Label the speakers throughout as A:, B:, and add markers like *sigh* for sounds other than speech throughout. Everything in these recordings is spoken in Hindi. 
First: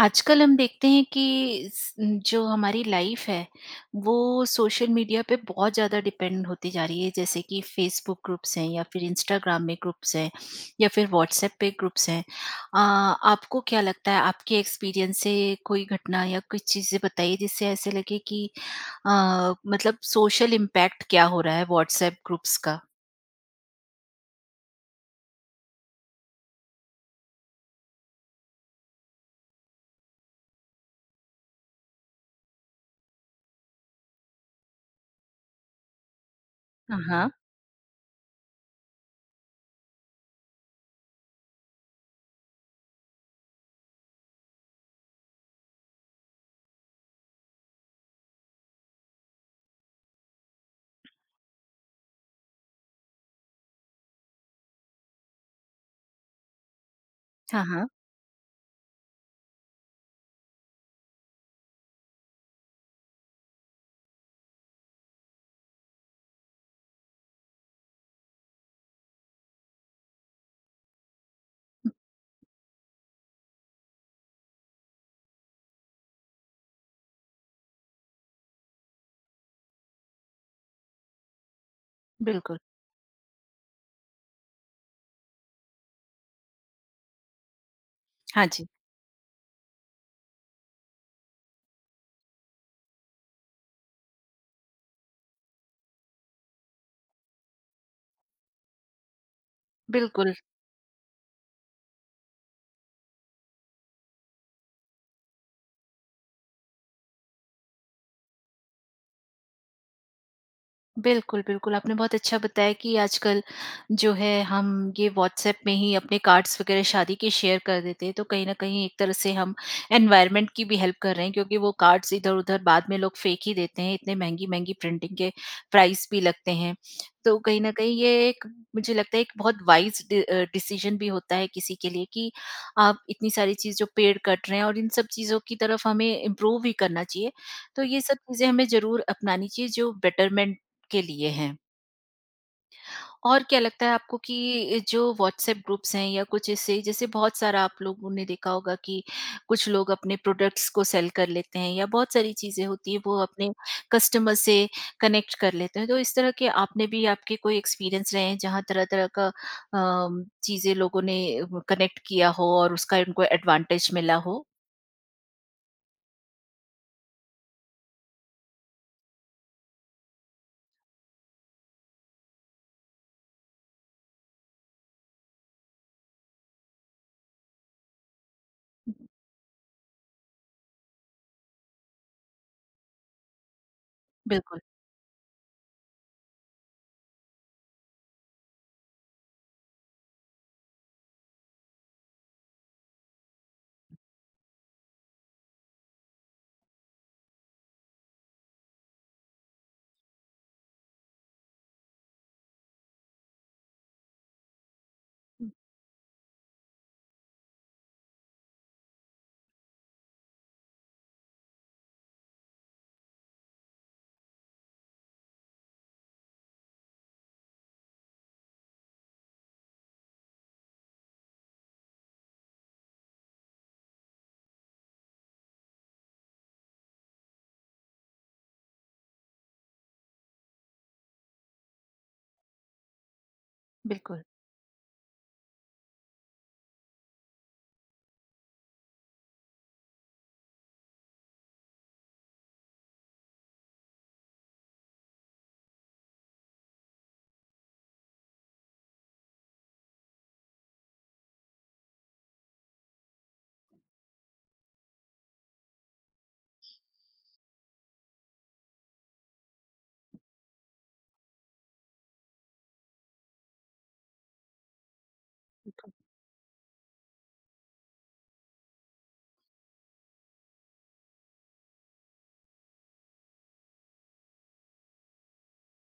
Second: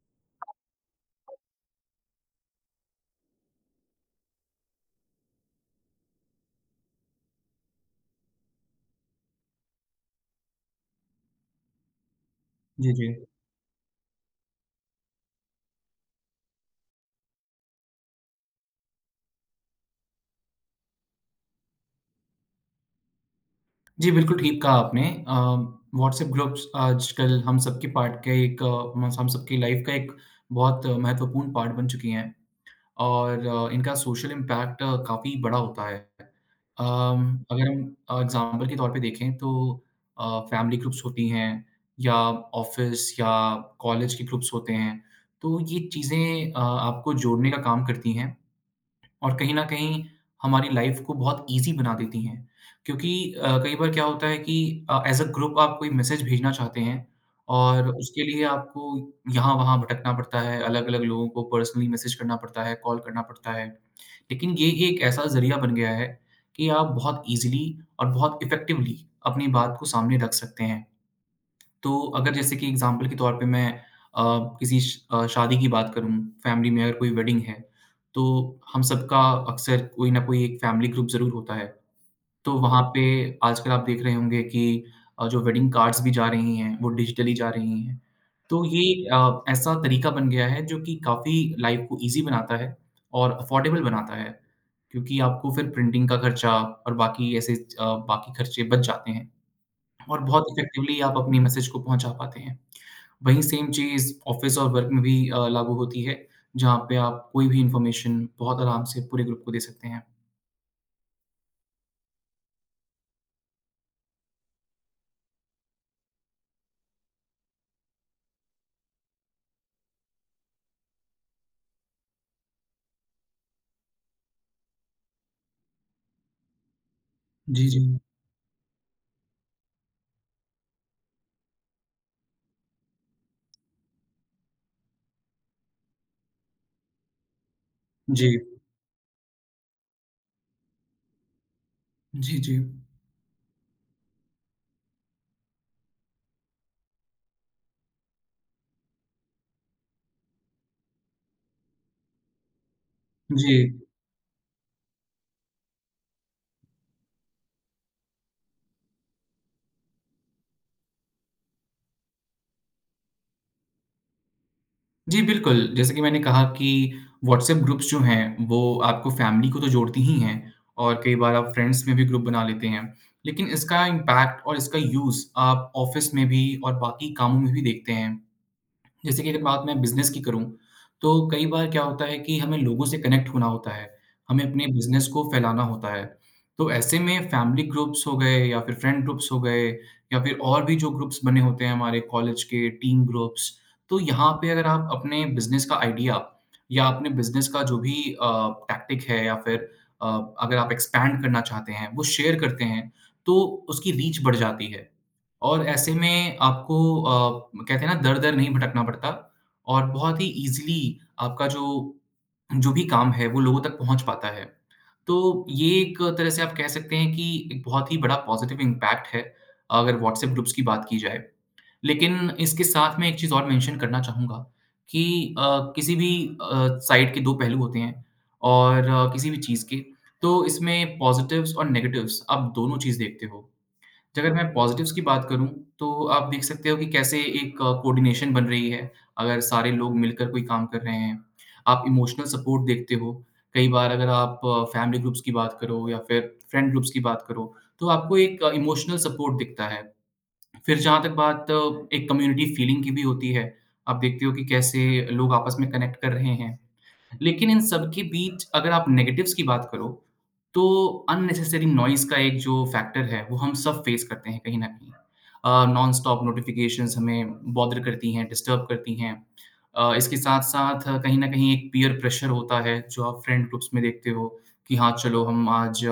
A: आजकल हम देखते हैं कि जो हमारी लाइफ है वो सोशल मीडिया पे बहुत ज़्यादा डिपेंड होती जा रही है, जैसे कि फेसबुक ग्रुप्स हैं या फिर इंस्टाग्राम में ग्रुप्स हैं या फिर व्हाट्सएप पे ग्रुप्स हैं। आ,
B: जी, जी।
A: आपको क्या लगता है, आपके एक्सपीरियंस से कोई घटना या कुछ चीज़ें बताइए जिससे ऐसे लगे कि मतलब सोशल इम्पैक्ट क्या हो रहा है व्हाट्सएप ग्रुप्स का।
B: जी, बिल्कुल ठीक कहा आपने। व्हाट्सएप ग्रुप्स आजकल हम सबके पार्ट का एक म हम सबकी लाइफ का एक बहुत महत्वपूर्ण पार्ट बन चुकी हैं और इनका सोशल इम्पैक्ट काफ़ी बड़ा होता है।
A: हाँ, हाँ।
B: अगर हम एग्ज़ाम्पल के तौर पे देखें तो फैमिली ग्रुप्स होती हैं या ऑफ़िस या कॉलेज के ग्रुप्स होते हैं, तो ये चीज़ें आपको जोड़ने का काम करती हैं और कहीं न कहीं हमारी लाइफ़ को बहुत ईज़ी बना देती हैं। क्योंकि कई बार क्या होता है कि एज़ अ ग्रुप आप कोई मैसेज भेजना चाहते हैं
A: हाँ, हाँ।
B: और उसके लिए आपको यहाँ-वहाँ भटकना पड़ता है, अलग-अलग लोगों को पर्सनली मैसेज करना पड़ता है, कॉल करना पड़ता है। लेकिन ये एक ऐसा ज़रिया बन गया है कि आप बहुत ईज़िली और बहुत इफ़ेक्टिवली अपनी बात को सामने रख सकते हैं। तो अगर जैसे कि एग्ज़ाम्पल के तौर पे मैं अ, किसी शादी की बात करूँ, फैमिली में अगर कोई वेडिंग है, तो हम सबका अक्सर कोई ना कोई एक फैमिली ग्रुप ज़रूर होता है। तो
A: बिल्कुल।
B: वहाँ पे आजकल आप देख रहे होंगे कि जो वेडिंग कार्ड्स भी जा रही हैं, वो डिजिटली जा रही हैं।
A: हाँ
B: तो
A: जी।
B: ये ऐसा तरीका बन गया है जो कि काफ़ी लाइफ़ को ईज़ी बनाता है और अफ़ोर्डेबल बनाता है, क्योंकि आपको फिर प्रिंटिंग का खर्चा और बाकी ऐसे बाकी खर्चे बच जाते हैं। और
A: बिल्कुल।
B: बहुत इफ़ेक्टिवली आप अपनी मैसेज को पहुँचा पाते हैं। वहीं सेम चीज़ ऑफ़िस और वर्क में भी लागू होती है, जहाँ पे आप कोई भी इन्फॉर्मेशन बहुत आराम से पूरे ग्रुप को दे सकते हैं।
A: बिल्कुल, बिल्कुल, आपने बहुत अच्छा बताया कि आजकल जो है हम ये व्हाट्सएप में ही अपने कार्ड्स वगैरह शादी के शेयर कर देते हैं, तो कहीं न कहीं एक तरह से हम एनवायरनमेंट की भी हेल्प कर रहे हैं, क्योंकि वो कार्ड्स इधर-उधर बाद में लोग फेंक ही देते हैं, इतने महँगी-महँगी प्रिंटिंग के प्राइस भी लगते हैं। तो कहीं
B: जी,
A: न
B: जी।
A: कहीं ये एक, मुझे लगता है, एक बहुत वाइज़ डिसीजन भी होता है किसी के लिए कि आप इतनी सारी चीज़ जो पेड़ कट रहे हैं और इन सब चीज़ों की तरफ हमें इम्प्रूव भी करना चाहिए। तो ये सब
B: जी।
A: चीज़ें हमें ज़रूर अपनानी चाहिए जो बेटरमेंट के लिए हैं?
B: जी, जी।
A: और क्या लगता है आपको कि जो व्हाट्सएप ग्रुप्स हैं या कुछ ऐसे, जैसे बहुत सारा आप लोगों ने देखा होगा कि कुछ लोग अपने प्रोडक्ट्स को सेल कर लेते हैं या बहुत सारी चीज़ें होती हैं वो अपने
B: जी।
A: कस्टमर से कनेक्ट कर लेते हैं। तो इस तरह के आपने भी, आपके कोई एक्सपीरियंस रहे हैं जहाँ तरह-तरह का चीज़ें लोगों ने कनेक्ट किया हो और उसका उनको एडवांटेज मिला हो?
B: जी, बिल्कुल, जैसे कि मैंने कहा कि व्हाट्सएप ग्रुप्स जो हैं, वो आपको फ़ैमिली को तो जोड़ती ही हैं और कई बार आप फ्रेंड्स में भी ग्रुप बना लेते हैं। लेकिन इसका इम्पैक्ट और इसका यूज़ आप ऑफ़िस में भी और बाकी कामों में भी देखते हैं। जैसे कि अगर बात मैं बिज़नेस की करूँ, तो कई बार क्या होता है कि हमें लोगों से कनेक्ट होना होता है, हमें
A: बिल्कुल,
B: अपने बिज़नेस को फैलाना होता है। तो ऐसे में फैमिली ग्रुप्स हो गए या फिर फ्रेंड ग्रुप्स हो गए या फिर और भी जो ग्रुप्स बने होते हैं हमारे कॉलेज के टीम ग्रुप्स, तो यहाँ पे अगर आप अपने बिज़नेस का आइडिया या अपने बिज़नेस का जो भी अ, टैक्टिक है या फिर अ, अगर आप एक्सपैंड करना चाहते हैं, वो शेयर करते हैं, तो उसकी रीच बढ़ जाती है। और ऐसे में आपको कहते हैं ना दर-दर नहीं भटकना पड़ता और बहुत ही ईज़िली आपका जो जो भी काम है वो लोगों तक पहुँच पाता है। तो ये एक तरह से आप कह सकते हैं कि एक बहुत ही बड़ा पॉज़िटिव इम्पैक्ट है, अगर व्हाट्सएप ग्रुप्स की बात की जाए। लेकिन इसके साथ मैं एक चीज़ और मेंशन करना चाहूँगा कि अ, किसी भी साइड के 2 पहलू होते हैं और किसी भी चीज़ के, तो इसमें पॉज़िटिव्स और नेगेटिव्स आप दोनों चीज़ देखते हो। जी,
A: बिल्कुल।
B: अगर मैं पॉज़िटिव्स की बात करूँ, तो आप देख सकते हो कि कैसे एक कोऑर्डिनेशन बन रही है, अगर सारे लोग मिलकर कोई काम कर रहे हैं। आप इमोशनल सपोर्ट देखते हो, कई बार अगर आप फैमिली ग्रुप्स की बात करो या फिर फ्रेंड ग्रुप्स की बात करो, तो आपको एक इमोशनल सपोर्ट दिखता है। फिर जहाँ तक बात एक कम्युनिटी फीलिंग की भी होती है, आप देखते हो कि कैसे लोग आपस में कनेक्ट कर रहे हैं। लेकिन इन सब के बीच अगर आप नेगेटिव्स की बात करो, तो अननेसेसरी नॉइज़ का एक जो फैक्टर है, वो हम सब फेस करते हैं कहीं न कहीं। नॉन-स्टॉप नोटिफ़िकेशंस हमें बॉदर करती हैं, डिस्टर्ब करती हैं। इसके साथ-साथ कहीं न कहीं एक पीयर प्रेशर होता है, जो आप फ्रेंड ग्रुप्स में देखते हो कि हाँ, चलो हम आज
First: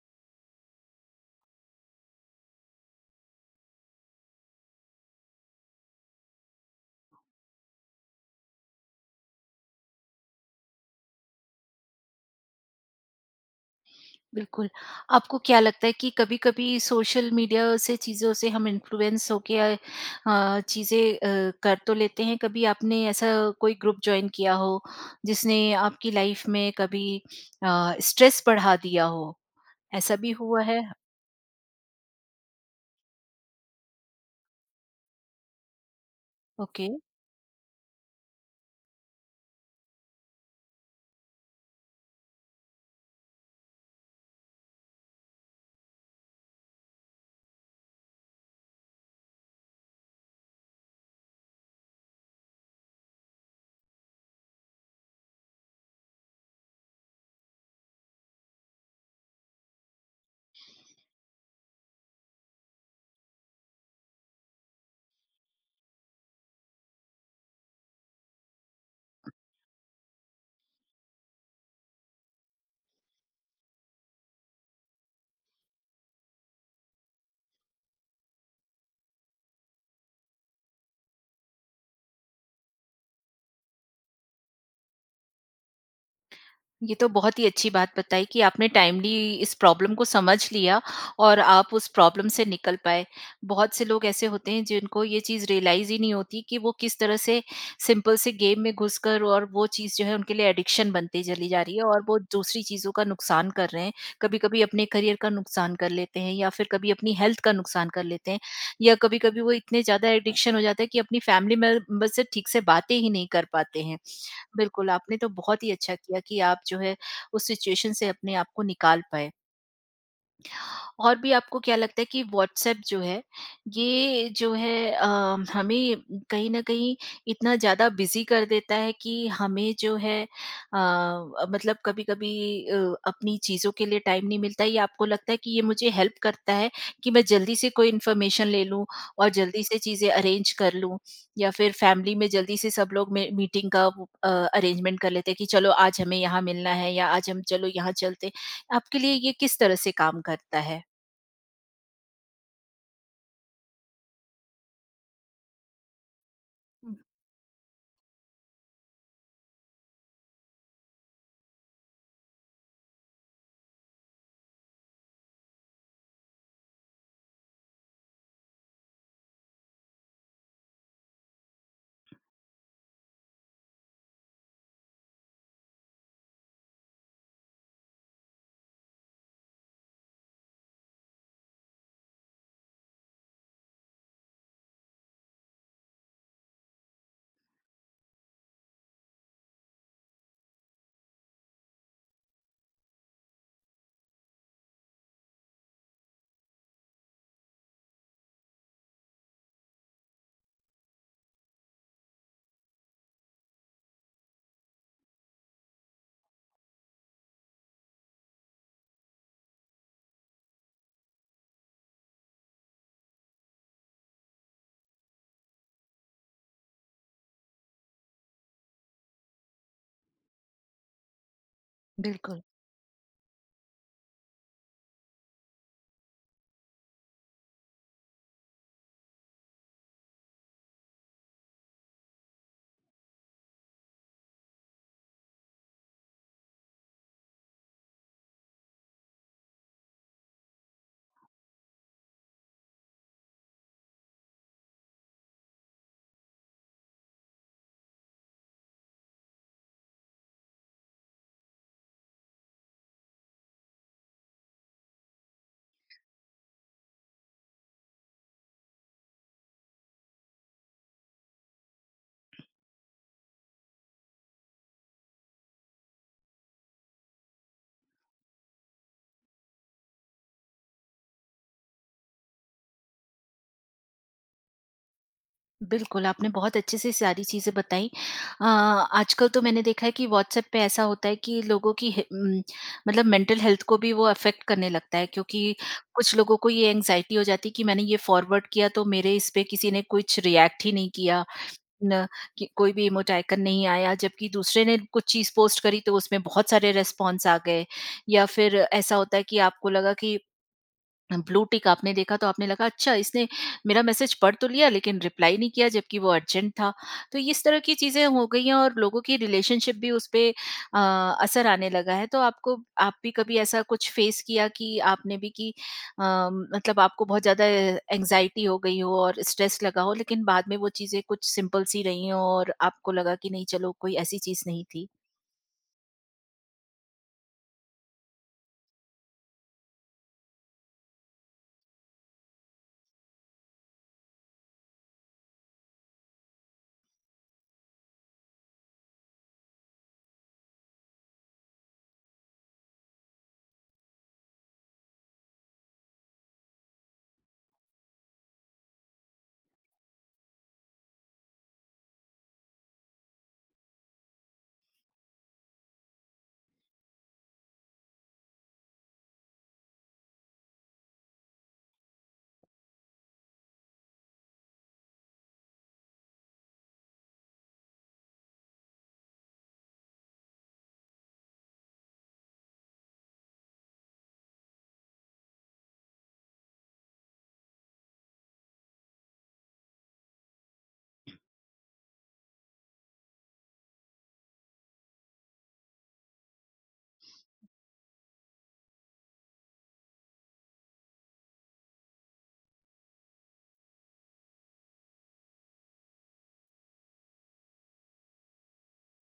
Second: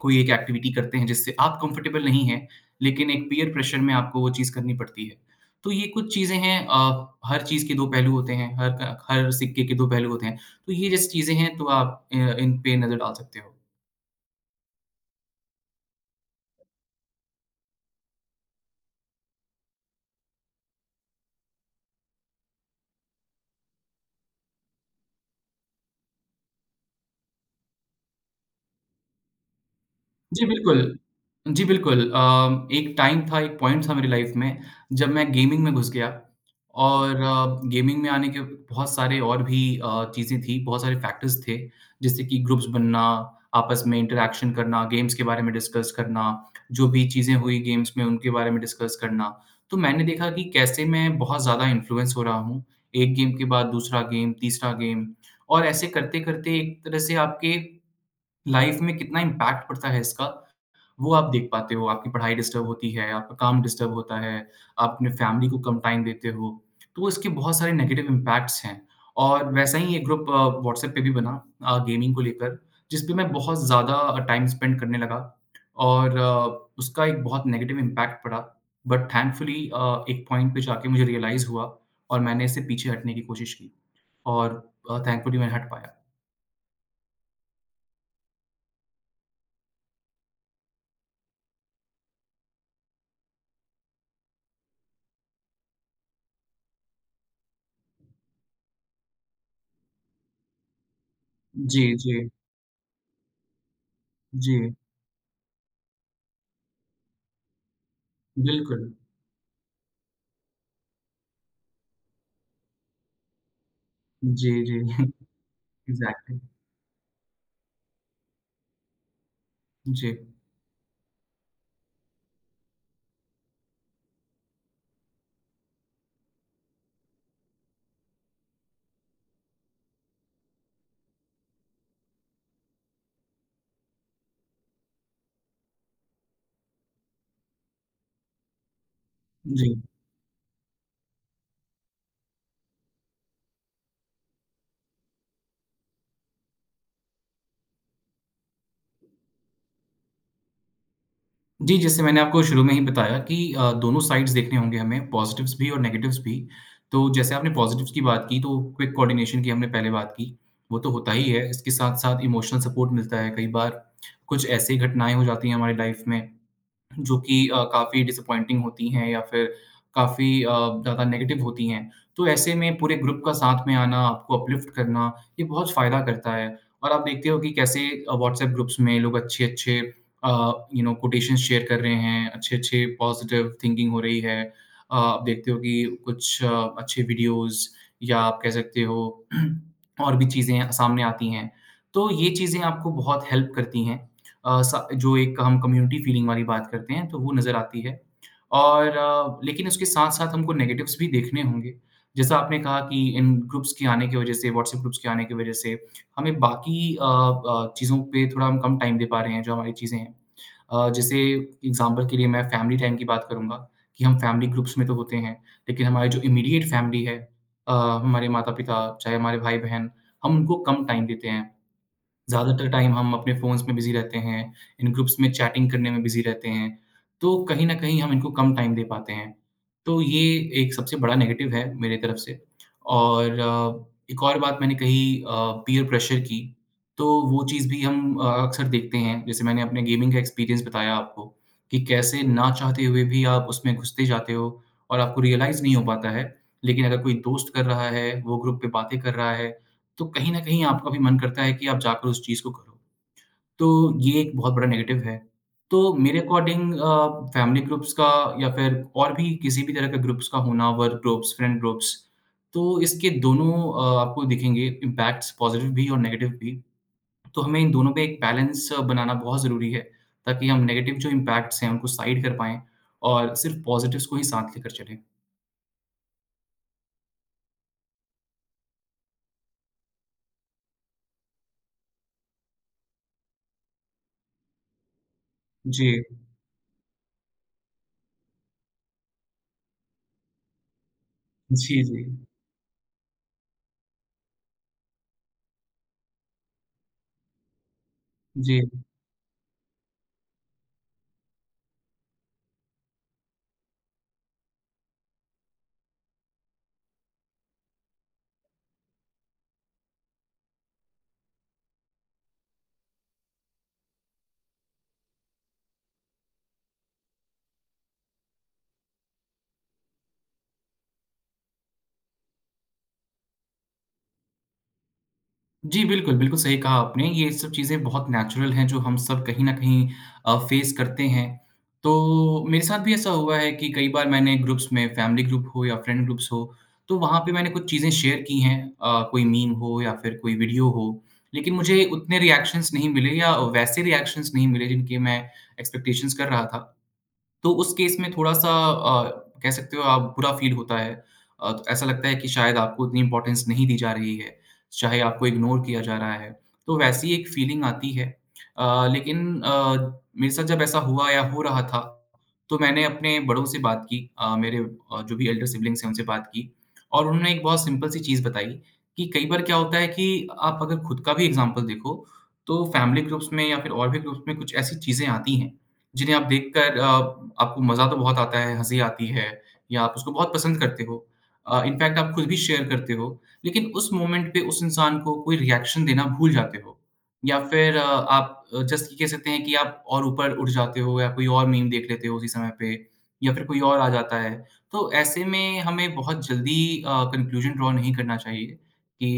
B: कोई एक एक्टिविटी करते हैं जिससे आप कंफर्टेबल नहीं हैं, लेकिन एक पीयर प्रेशर में आपको वो चीज़ करनी पड़ती है। तो ये कुछ चीज़ें हैं हर चीज़ के 2 पहलू होते हैं, हर सिक्के के 2 पहलू होते हैं। तो ये जैसी चीज़ें हैं तो आप इन पे नज़र डाल सकते हो।
A: बिल्कुल। आपको क्या लगता है कि कभी-कभी सोशल मीडिया से चीज़ों से हम इन्फ्लुएंस होके चीज़ें कर तो लेते हैं, कभी आपने ऐसा कोई ग्रुप जॉइन किया हो, जिसने आपकी लाइफ में कभी स्ट्रेस बढ़ा दिया हो, ऐसा भी
B: जी,
A: हुआ है?
B: बिल्कुल। जी, बिल्कुल एक टाइम था, एक पॉइंट था मेरी लाइफ़ में जब मैं गेमिंग में घुस गया
A: ओके।
B: और गेमिंग में आने के बहुत सारे और भी चीज़ें थी, बहुत सारे फैक्टर्स थे, जैसे कि ग्रुप्स बनना, आपस में इंटरैक्शन करना, गेम्स के बारे में डिस्कस करना, जो भी चीज़ें हुई गेम्स में उनके बारे में डिस्कस करना। तो मैंने देखा कि कैसे मैं बहुत ज़्यादा इन्फ्लुएंस हो रहा हूँ, एक गेम के बाद दूसरा गेम, तीसरा गेम और ऐसे करते-करते एक तरह से आपके लाइफ़ में कितना इम्पैक्ट पड़ता है इसका वो आप देख पाते हो, आपकी पढ़ाई डिस्टर्ब होती है, आपका काम डिस्टर्ब होता है, आप अपने फ़ैमिली को कम टाइम देते हो। तो इसके बहुत सारे नेगेटिव इम्पैक्ट्स हैं और वैसा ही एक ग्रुप व्हाट्सएप पे भी बना गेमिंग को लेकर, जिस पे मैं बहुत ज़्यादा टाइम स्पेंड करने लगा और उसका एक बहुत नेगेटिव इम्पैक्ट पड़ा। बट थैंकफुली एक पॉइंट पे जाके मुझे रियलाइज़ हुआ और मैंने इससे पीछे हटने की कोशिश की और थैंकफुली मैं हट पाया।
A: ये तो बहुत ही अच्छी बात बताई कि आपने टाइमली इस प्रॉब्लम को समझ लिया और आप उस प्रॉब्लम से निकल पाए। बहुत से लोग ऐसे होते हैं जिनको ये चीज़ रियलाइज़ ही नहीं होती कि वो किस तरह से सिंपल से गेम में घुसकर, और वो चीज़ जो है उनके लिए एडिक्शन बनती चली जा रही
B: जी,
A: है और
B: जी,
A: वो दूसरी चीज़ों का नुकसान कर रहे हैं।
B: जी।
A: कभी-कभी अपने करियर का नुकसान कर लेते हैं या फिर कभी अपनी हेल्थ का नुकसान कर लेते हैं,
B: बिल्कुल।
A: या कभी-कभी वो इतने ज़्यादा एडिक्शन हो जाता है कि अपनी फैमिली मेंबर से ठीक से बातें ही नहीं कर पाते हैं।
B: जी, जी।
A: बिल्कुल, आपने तो बहुत ही
B: *laughs*
A: अच्छा किया
B: एग्ज़ैक्टली।
A: कि आप जो है उस सिचुएशन से अपने आप को निकाल पाए।
B: जी।
A: और भी आपको क्या लगता है कि व्हाट्सएप जो है, ये जो है हमें कहीं न कहीं इतना ज़्यादा बिज़ी कर देता है कि हमें जो है मतलब कभी-कभी अ, अपनी चीज़ों के लिए टाइम नहीं मिलता है, या आपको लगता है कि ये मुझे हेल्प करता है कि मैं जल्दी से कोई इन्फॉर्मेशन ले लूँ और जल्दी
B: जी।
A: से चीज़ें अरेंज कर लूँ, या फिर फैमिली में जल्दी से सब लोग में मीटिंग का वो अरेंजमेंट कर लेते हैं कि चलो आज हमें यहाँ मिलना है या आज हम चलो यहाँ चलते हैं। आपके लिए ये किस तरह से काम करता है?
B: जी, जैसे मैंने आपको शुरू में ही बताया कि दोनों साइड्स देखने होंगे हमें, पॉज़िटिव्स भी और नेगेटिव्स भी। तो जैसे आपने पॉज़िटिव्स की बात की, तो क्विक कोऑर्डिनेशन की हमने पहले बात की, वो तो होता ही है। इसके साथ-साथ इमोशनल सपोर्ट मिलता है। कई बार कुछ ऐसी घटनाएँ हो जाती हैं हमारी लाइफ़ में जो कि काफ़ी डिसअपॉइंटिंग होती हैं या फिर काफ़ी ज़्यादा नेगेटिव होती हैं। तो ऐसे में पूरे ग्रुप का साथ में आना, आपको अपलिफ्ट करना, ये बहुत फ़ायदा करता है। और आप देखते हो कि कैसे व्हाट्सएप ग्रुप्स में लोग अच्छे-अच्छे कोटेशंस शेयर कर रहे हैं, अच्छे-अच्छे पॉजिटिव थिंकिंग हो रही है। आप देखते हो कि कुछ अच्छे वीडियोज़ या आप कह सकते हो *clears throat* और भी चीज़ें सामने आती हैं। तो ये चीज़ें आपको बहुत हेल्प करती हैं। अ, सा जो एक हम कम्युनिटी फीलिंग वाली बात करते हैं, तो वो नज़र आती है। और लेकिन उसके साथ-साथ हमको नेगेटिव्स भी देखने होंगे। जैसा आपने कहा कि इन ग्रुप्स के आने की वज़ह से, व्हाट्सएप ग्रुप्स के आने की वज़ह से, हमें बाकी चीज़ों पे थोड़ा हम कम टाइम दे पा रहे हैं, जो हमारी चीज़ें हैं। जैसे एग्ज़ाम्पल के लिए मैं फैमिली टाइम की बात करूँगा कि हम फैमिली ग्रुप्स में तो होते हैं, लेकिन हमारी जो इमीडिएट फैमिली है अ, हमारे माता-पिता, चाहे हमारे भाई-बहन, हम उनको कम टाइम देते हैं।
A: बिल्कुल,
B: ज़्यादातर टाइम हम अपने फ़ोन्स में बिज़ी रहते हैं, इन ग्रुप्स में चैटिंग करने में बिज़ी रहते हैं, तो कहीं न कहीं हम इनको कम टाइम दे पाते हैं। तो ये एक सबसे बड़ा नेगेटिव है मेरी तरफ से और एक और बात मैंने कही पीयर प्रेशर की, तो वो चीज़ भी हम अक्सर देखते हैं। जैसे मैंने अपने गेमिंग का एक्सपीरियंस बताया आपको कि कैसे ना चाहते हुए भी आप उसमें घुसते जाते हो और आपको रियलाइज़ नहीं हो पाता है, लेकिन अगर कोई दोस्त कर रहा है, वो ग्रुप पे बातें कर रहा है, तो कहीं न कहीं आपका भी मन करता है कि आप जाकर उस चीज़ को करो। तो ये एक बहुत बड़ा नेगेटिव है। तो मेरे अकॉर्डिंग फैमिली ग्रुप्स का या फिर और भी किसी भी तरह के ग्रुप्स का होना, वर्क ग्रुप्स, फ्रेंड ग्रुप्स, तो इसके दोनों आपको दिखेंगे इम्पैक्ट्स पॉज़िटिव भी और नेगेटिव भी। तो हमें इन दोनों पे एक बैलेंस बनाना बहुत ज़रूरी है, ताकि हम नेगेटिव जो इम्पैक्ट्स हैं, उनको साइड कर पाएँ और सिर्फ़ पॉज़िटिव्स को ही साथ लेकर चलें।
A: बिल्कुल, आपने बहुत अच्छे से सारी चीज़ें बताई। आजकल तो मैंने देखा है कि व्हाट्सएप पे ऐसा होता है कि लोगों की मतलब मेंटल हेल्थ को भी वो अफ़ेक्ट करने लगता है, क्योंकि
B: जी।
A: कुछ लोगों को ये एंग्ज़ायटी हो जाती है कि मैंने ये फ़ॉरवर्ड किया तो मेरे इस पे किसी ने कुछ रिएक्ट ही नहीं किया,
B: जी, जी।
A: न कि कोई भी इमोट आइकन नहीं आया, जबकि दूसरे ने कुछ चीज़ पोस्ट करी तो उसमें बहुत सारे रिस्पॉन्स आ गए। या फिर
B: जी।
A: ऐसा होता है कि आपको लगा कि ब्लू टिक आपने देखा तो आपने लगा अच्छा इसने मेरा मैसेज पढ़ तो लिया लेकिन रिप्लाई नहीं किया, जबकि वो अर्जेंट था। तो इस तरह की चीजें हो गई हैं और लोगों की रिलेशनशिप भी उस पे असर आने लगा है। तो आपको, आप भी कभी ऐसा कुछ फेस किया कि आपने भी कि अ, मतलब आपको बहुत ज्यादा एंग्जाइटी हो गई हो और स्ट्रेस लगा हो, लेकिन बाद में वो चीजें कुछ सिंपल सी रही हो और आपको लगा कि नहीं, चलो कोई ऐसी चीज नहीं थी।
B: जी, बिल्कुल, बिल्कुल सही कहा आपने। ये सब चीज़ें बहुत नेचुरल हैं जो हम सब कहीं न कहीं फ़ेस करते हैं। तो मेरे साथ भी ऐसा हुआ है कि कई बार मैंने ग्रुप्स में फ़ैमिली ग्रुप हो या फ्रेंड ग्रुप्स हो, तो वहाँ पे मैंने कुछ चीज़ें शेयर की हैं कोई मीम हो या फिर कोई वीडियो हो। लेकिन मुझे उतने रिएक्शंस नहीं मिले या वैसे रिएक्शंस नहीं मिले जिनके मैं एक्सपेक्टेशंस कर रहा था। तो उस केस में थोड़ा-सा कह सकते हो आप बुरा फ़ील होता है। तो ऐसा लगता है कि शायद आपको उतनी इम्पोर्टेंस नहीं दी जा रही है, चाहे आपको इग्नोर किया जा रहा है। तो वैसी एक फ़ीलिंग आती है। अ, लेकिन अ, मेरे साथ जब ऐसा हुआ या हो रहा था, तो मैंने अपने बड़ों से बात की मेरे जो भी एल्डर सिब्लिंग्स हैं उनसे बात की और उन्होंने एक बहुत सिंपल सी चीज़ बताई कि कई बार क्या होता है कि आप अगर खुद का भी एग्ज़ाम्पल देखो, तो फैमिली ग्रुप्स में या फिर और भी ग्रुप्स में कुछ ऐसी चीज़ें आती हैं जिन्हें आप देखकर आपको मज़ा तो बहुत आता है, हँसी आती है या आप उसको बहुत पसंद करते हो। इनफैक्ट आप खुद भी शेयर करते हो, लेकिन उस मोमेंट पे उस इंसान को कोई रिएक्शन देना भूल जाते हो या फिर आप जस्ट ये कह सकते हैं कि आप और ऊपर उठ जाते हो या कोई और मीम देख लेते हो उसी समय पे या फिर कोई और आ जाता है। तो ऐसे में हमें बहुत जल्दी कंक्लूज़न ड्रॉ नहीं करना चाहिए कि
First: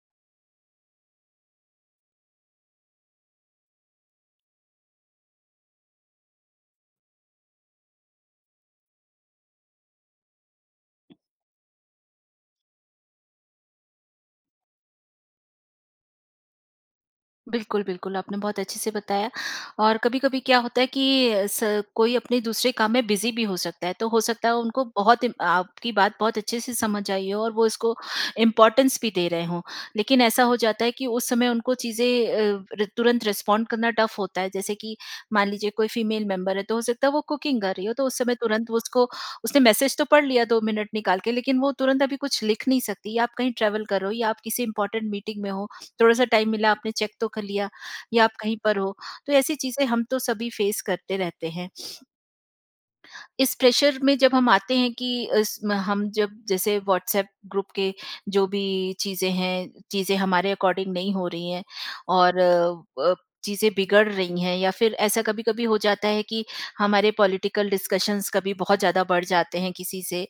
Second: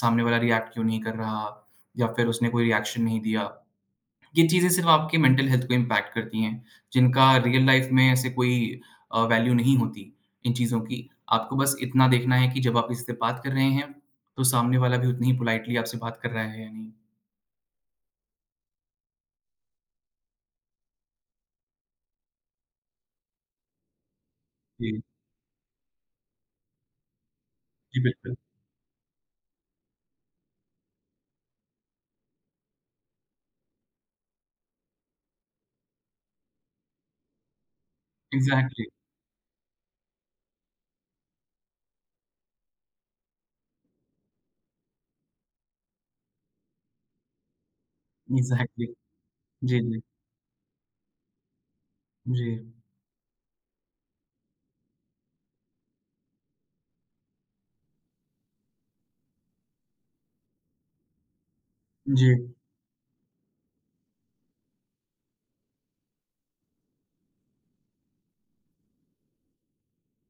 B: सामने वाला रिएक्ट क्यों नहीं कर रहा या फिर उसने कोई रिएक्शन नहीं दिया। ये चीज़ें सिर्फ़ आपके मेंटल हेल्थ को इम्पैक्ट करती हैं, जिनका रियल लाइफ़ में ऐसे कोई वैल्यू नहीं होती इन चीज़ों की। आपको बस इतना देखना है कि जब आप किसी से बात कर रहे हैं, तो सामने वाला भी उतनी ही पोलाइटली आपसे बात कर रहा है या नहीं।
A: बिल्कुल, बिल्कुल, आपने बहुत अच्छे से बताया, और कभी-कभी क्या होता है कि स कोई अपने दूसरे काम में बिज़ी भी हो सकता है, तो हो सकता है उनको
B: जी,
A: बहुत इम आपकी बात बहुत अच्छे से समझ आई हो और वो इसको
B: जी बिल्कुल।
A: इम्पोर्टेंस भी दे रहे हों। लेकिन ऐसा हो जाता है कि उस समय उनको चीज़ें अ, र तुरंत रिस्पॉन्ड करना टफ़ होता है, जैसे कि मान लीजिए कोई फीमेल मेंबर है, तो हो सकता है वो कुकिंग कर रही हो, तो उस समय तुरंत वो
B: एग्ज़ैक्टली,
A: उसको उसने मैसेज तो पढ़ लिया 2 मिनट निकाल के, लेकिन वो तुरंत अभी कुछ लिख नहीं सकती, या आप कहीं ट्रैवल कर रहे हो या आप किसी इम्पोर्टेंट मीटिंग में हो, थोड़ा-सा टाइम मिला आपने चेक तो कर लिया, या आप कहीं पर
B: एग्ज़ैक्टली।
A: हो, तो ऐसी
B: जी,
A: चीज़ें
B: जी।
A: हम तो सभी फेस करते रहते हैं।
B: जी।
A: इस प्रेशर में जब हम आते हैं कि इस म हम जब जैसे व्हाट्सएप ग्रुप के जो भी चीज़ें हैं, चीज़ें हमारे अकॉर्डिंग नहीं हो रही हैं
B: जी।
A: और अ, चीज़ें बिगड़ रही हैं, या फिर ऐसा कभी-कभी हो जाता है कि हमारे पॉलिटिकल डिस्कशंस कभी बहुत ज़्यादा बढ़ जाते हैं किसी से,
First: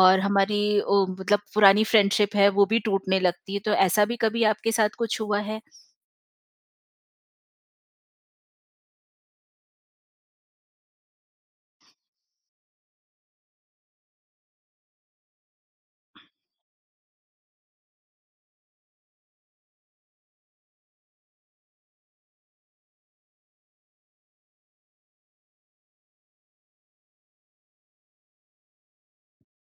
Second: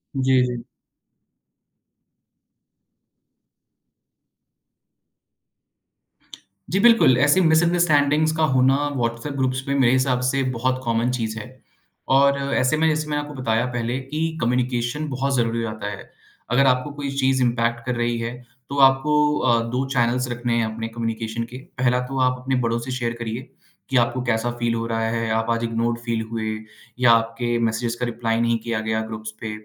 A: और
B: जी,
A: हमारी
B: जी।
A: ओ मतलब पुरानी फ्रेंडशिप है वो भी टूटने लगती है, तो ऐसा भी कभी आपके साथ कुछ हुआ है?
B: जी, बिल्कुल, ऐसी मिसअंडरस्टैंडिंग्स का होना व्हाट्सएप ग्रुप्स में मेरे हिसाब से बहुत कॉमन चीज़ है और ऐसे में जैसे मैंने आपको बताया पहले कि कम्युनिकेशन बहुत ज़रूरी हो जाता है। अगर आपको कोई चीज़ इम्पैक्ट कर रही है, तो आपको 2 चैनल्स रखने हैं अपने कम्युनिकेशन के। पहला तो आप अपने बड़ों से शेयर करिए कि आपको कैसा फ़ील हो रहा है, आप आज इग्नोर्ड फ़ील हुए या आपके मैसेजेस का रिप्लाई नहीं किया गया ग्रुप्स पे।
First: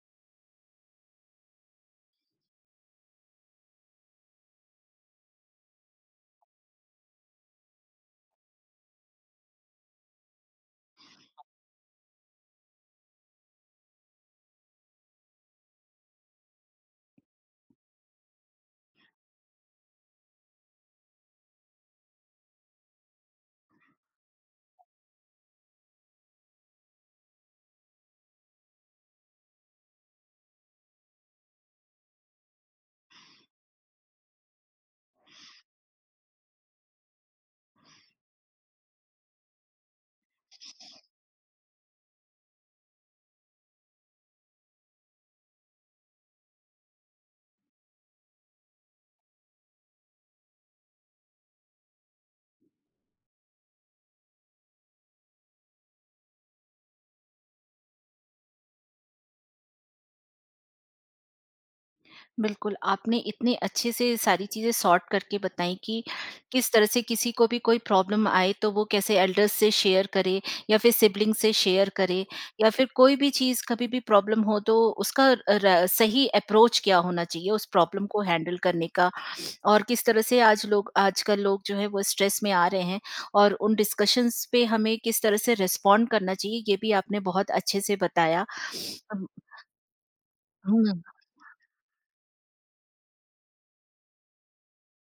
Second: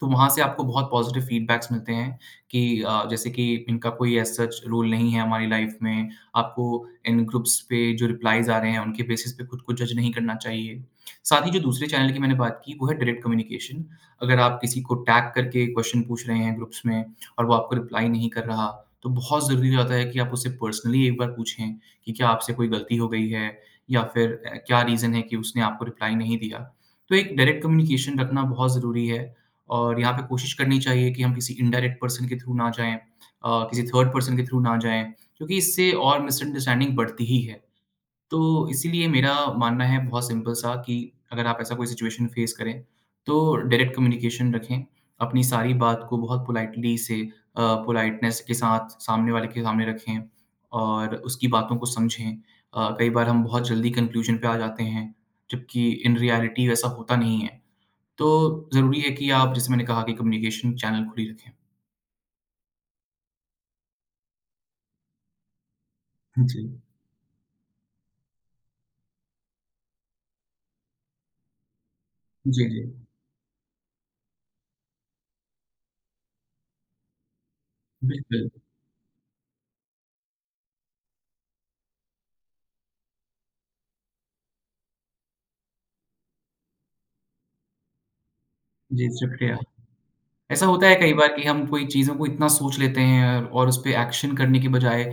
B: तो वहाँ से आपको बहुत पॉज़िटिव फ़ीडबैक्स मिलते हैं कि जैसे कि इनका कोई एज़ सच रोल नहीं है हमारी लाइफ़ में, आपको इन ग्रुप्स पे जो रिप्लाइज़ आ रहे हैं, उनके बेसिस पे खुद को जज नहीं करना चाहिए। साथ ही जो दूसरे चैनल की मैंने बात की, वो है डायरेक्ट कम्युनिकेशन। अगर आप किसी को टैग करके क्वेश्चन पूछ रहे हैं ग्रुप्स में और वो आपको रिप्लाई नहीं कर रहा, तो बहुत ज़रूरी हो जाता है कि आप उससे पर्सनली एक बार पूछें कि क्या आपसे कोई गलती हो गई है या फिर क्या रीज़न है कि उसने आपको रिप्लाई नहीं दिया। तो एक डायरेक्ट कम्युनिकेशन रखना बहुत ज़रूरी है और यहाँ पे कोशिश करनी चाहिए कि हम किसी इनडायरेक्ट पर्सन के थ्रू ना जाएँ किसी थर्ड पर्सन के थ्रू ना जाएँ, क्योंकि इससे और मिसअंडरस्टैंडिंग बढ़ती ही है। तो इसीलिए मेरा मानना है बहुत सिंपल सा कि अगर आप ऐसा कोई सिचुएशन फेस करें, तो डायरेक्ट कम्युनिकेशन रखें, अपनी सारी बात को बहुत पोलाइटली से पोलाइटनेस के साथ सामने वाले के सामने रखें और उसकी बातों को समझें। कई बार हम बहुत जल्दी कन्क्लूज़न पे आ जाते हैं, जबकि इन रियलिटी वैसा होता नहीं है। तो ज़रूरी है कि आप जैसे मैंने कहा कि कम्युनिकेशन चैनल खुली रखें।
A: बिल्कुल, आपने इतने अच्छे से सारी चीज़ें सॉर्ट करके बताई कि
B: जी।
A: किस तरह से किसी को भी कोई प्रॉब्लम आए तो वो कैसे एल्डर्स से शेयर करे या फिर सिबलिंग से शेयर करे
B: जी,
A: या
B: जी।
A: फिर कोई भी चीज़ कभी भी प्रॉब्लम हो तो उसका र सही अप्रोच क्या होना चाहिए उस प्रॉब्लम को
B: बिल्कुल।
A: हैंडल करने का, और किस तरह से आज लोग आजकल लोग जो है वो स्ट्रेस में आ रहे हैं और उन डिस्कशंस पे हमें किस तरह से रिस्पॉन्ड करना चाहिए ये भी आपने बहुत अच्छे से बताया।
B: जी,
A: अम,
B: शुक्रिया। ऐसा होता
A: हुँ।
B: है कई बार कि हम कोई चीज़ों को इतना सोच लेते हैं और उस पे एक्शन करने के बजाय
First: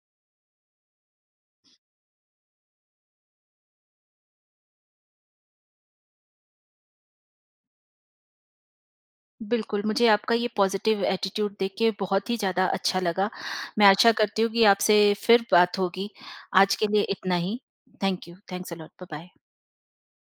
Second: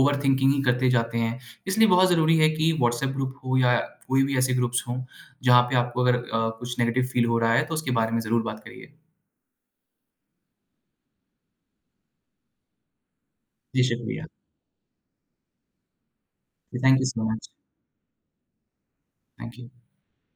B: ओवरथिंकिंग ही करते जाते हैं। इसलिए बहुत ज़रूरी है कि व्हाट्सएप ग्रुप हो या कोई भी ऐसे ग्रुप्स हों, जहाँ पे आपको अगर कुछ नेगेटिव फ़ील हो रहा है तो उसके बारे में ज़रूर बात करिए।
A: बिल्कुल, मुझे आपका ये पॉज़िटिव एटीट्यूड देख के बहुत ही ज़्यादा अच्छा लगा।
B: जी,
A: मैं आशा
B: शुक्रिया।
A: करती हूँ कि आपसे फिर बात होगी। आज
B: जी,
A: के
B: थैंक
A: लिए
B: यू सो
A: इतना
B: मच।
A: ही। Thank you. Thanks a lot. Bye bye.
B: Thank you.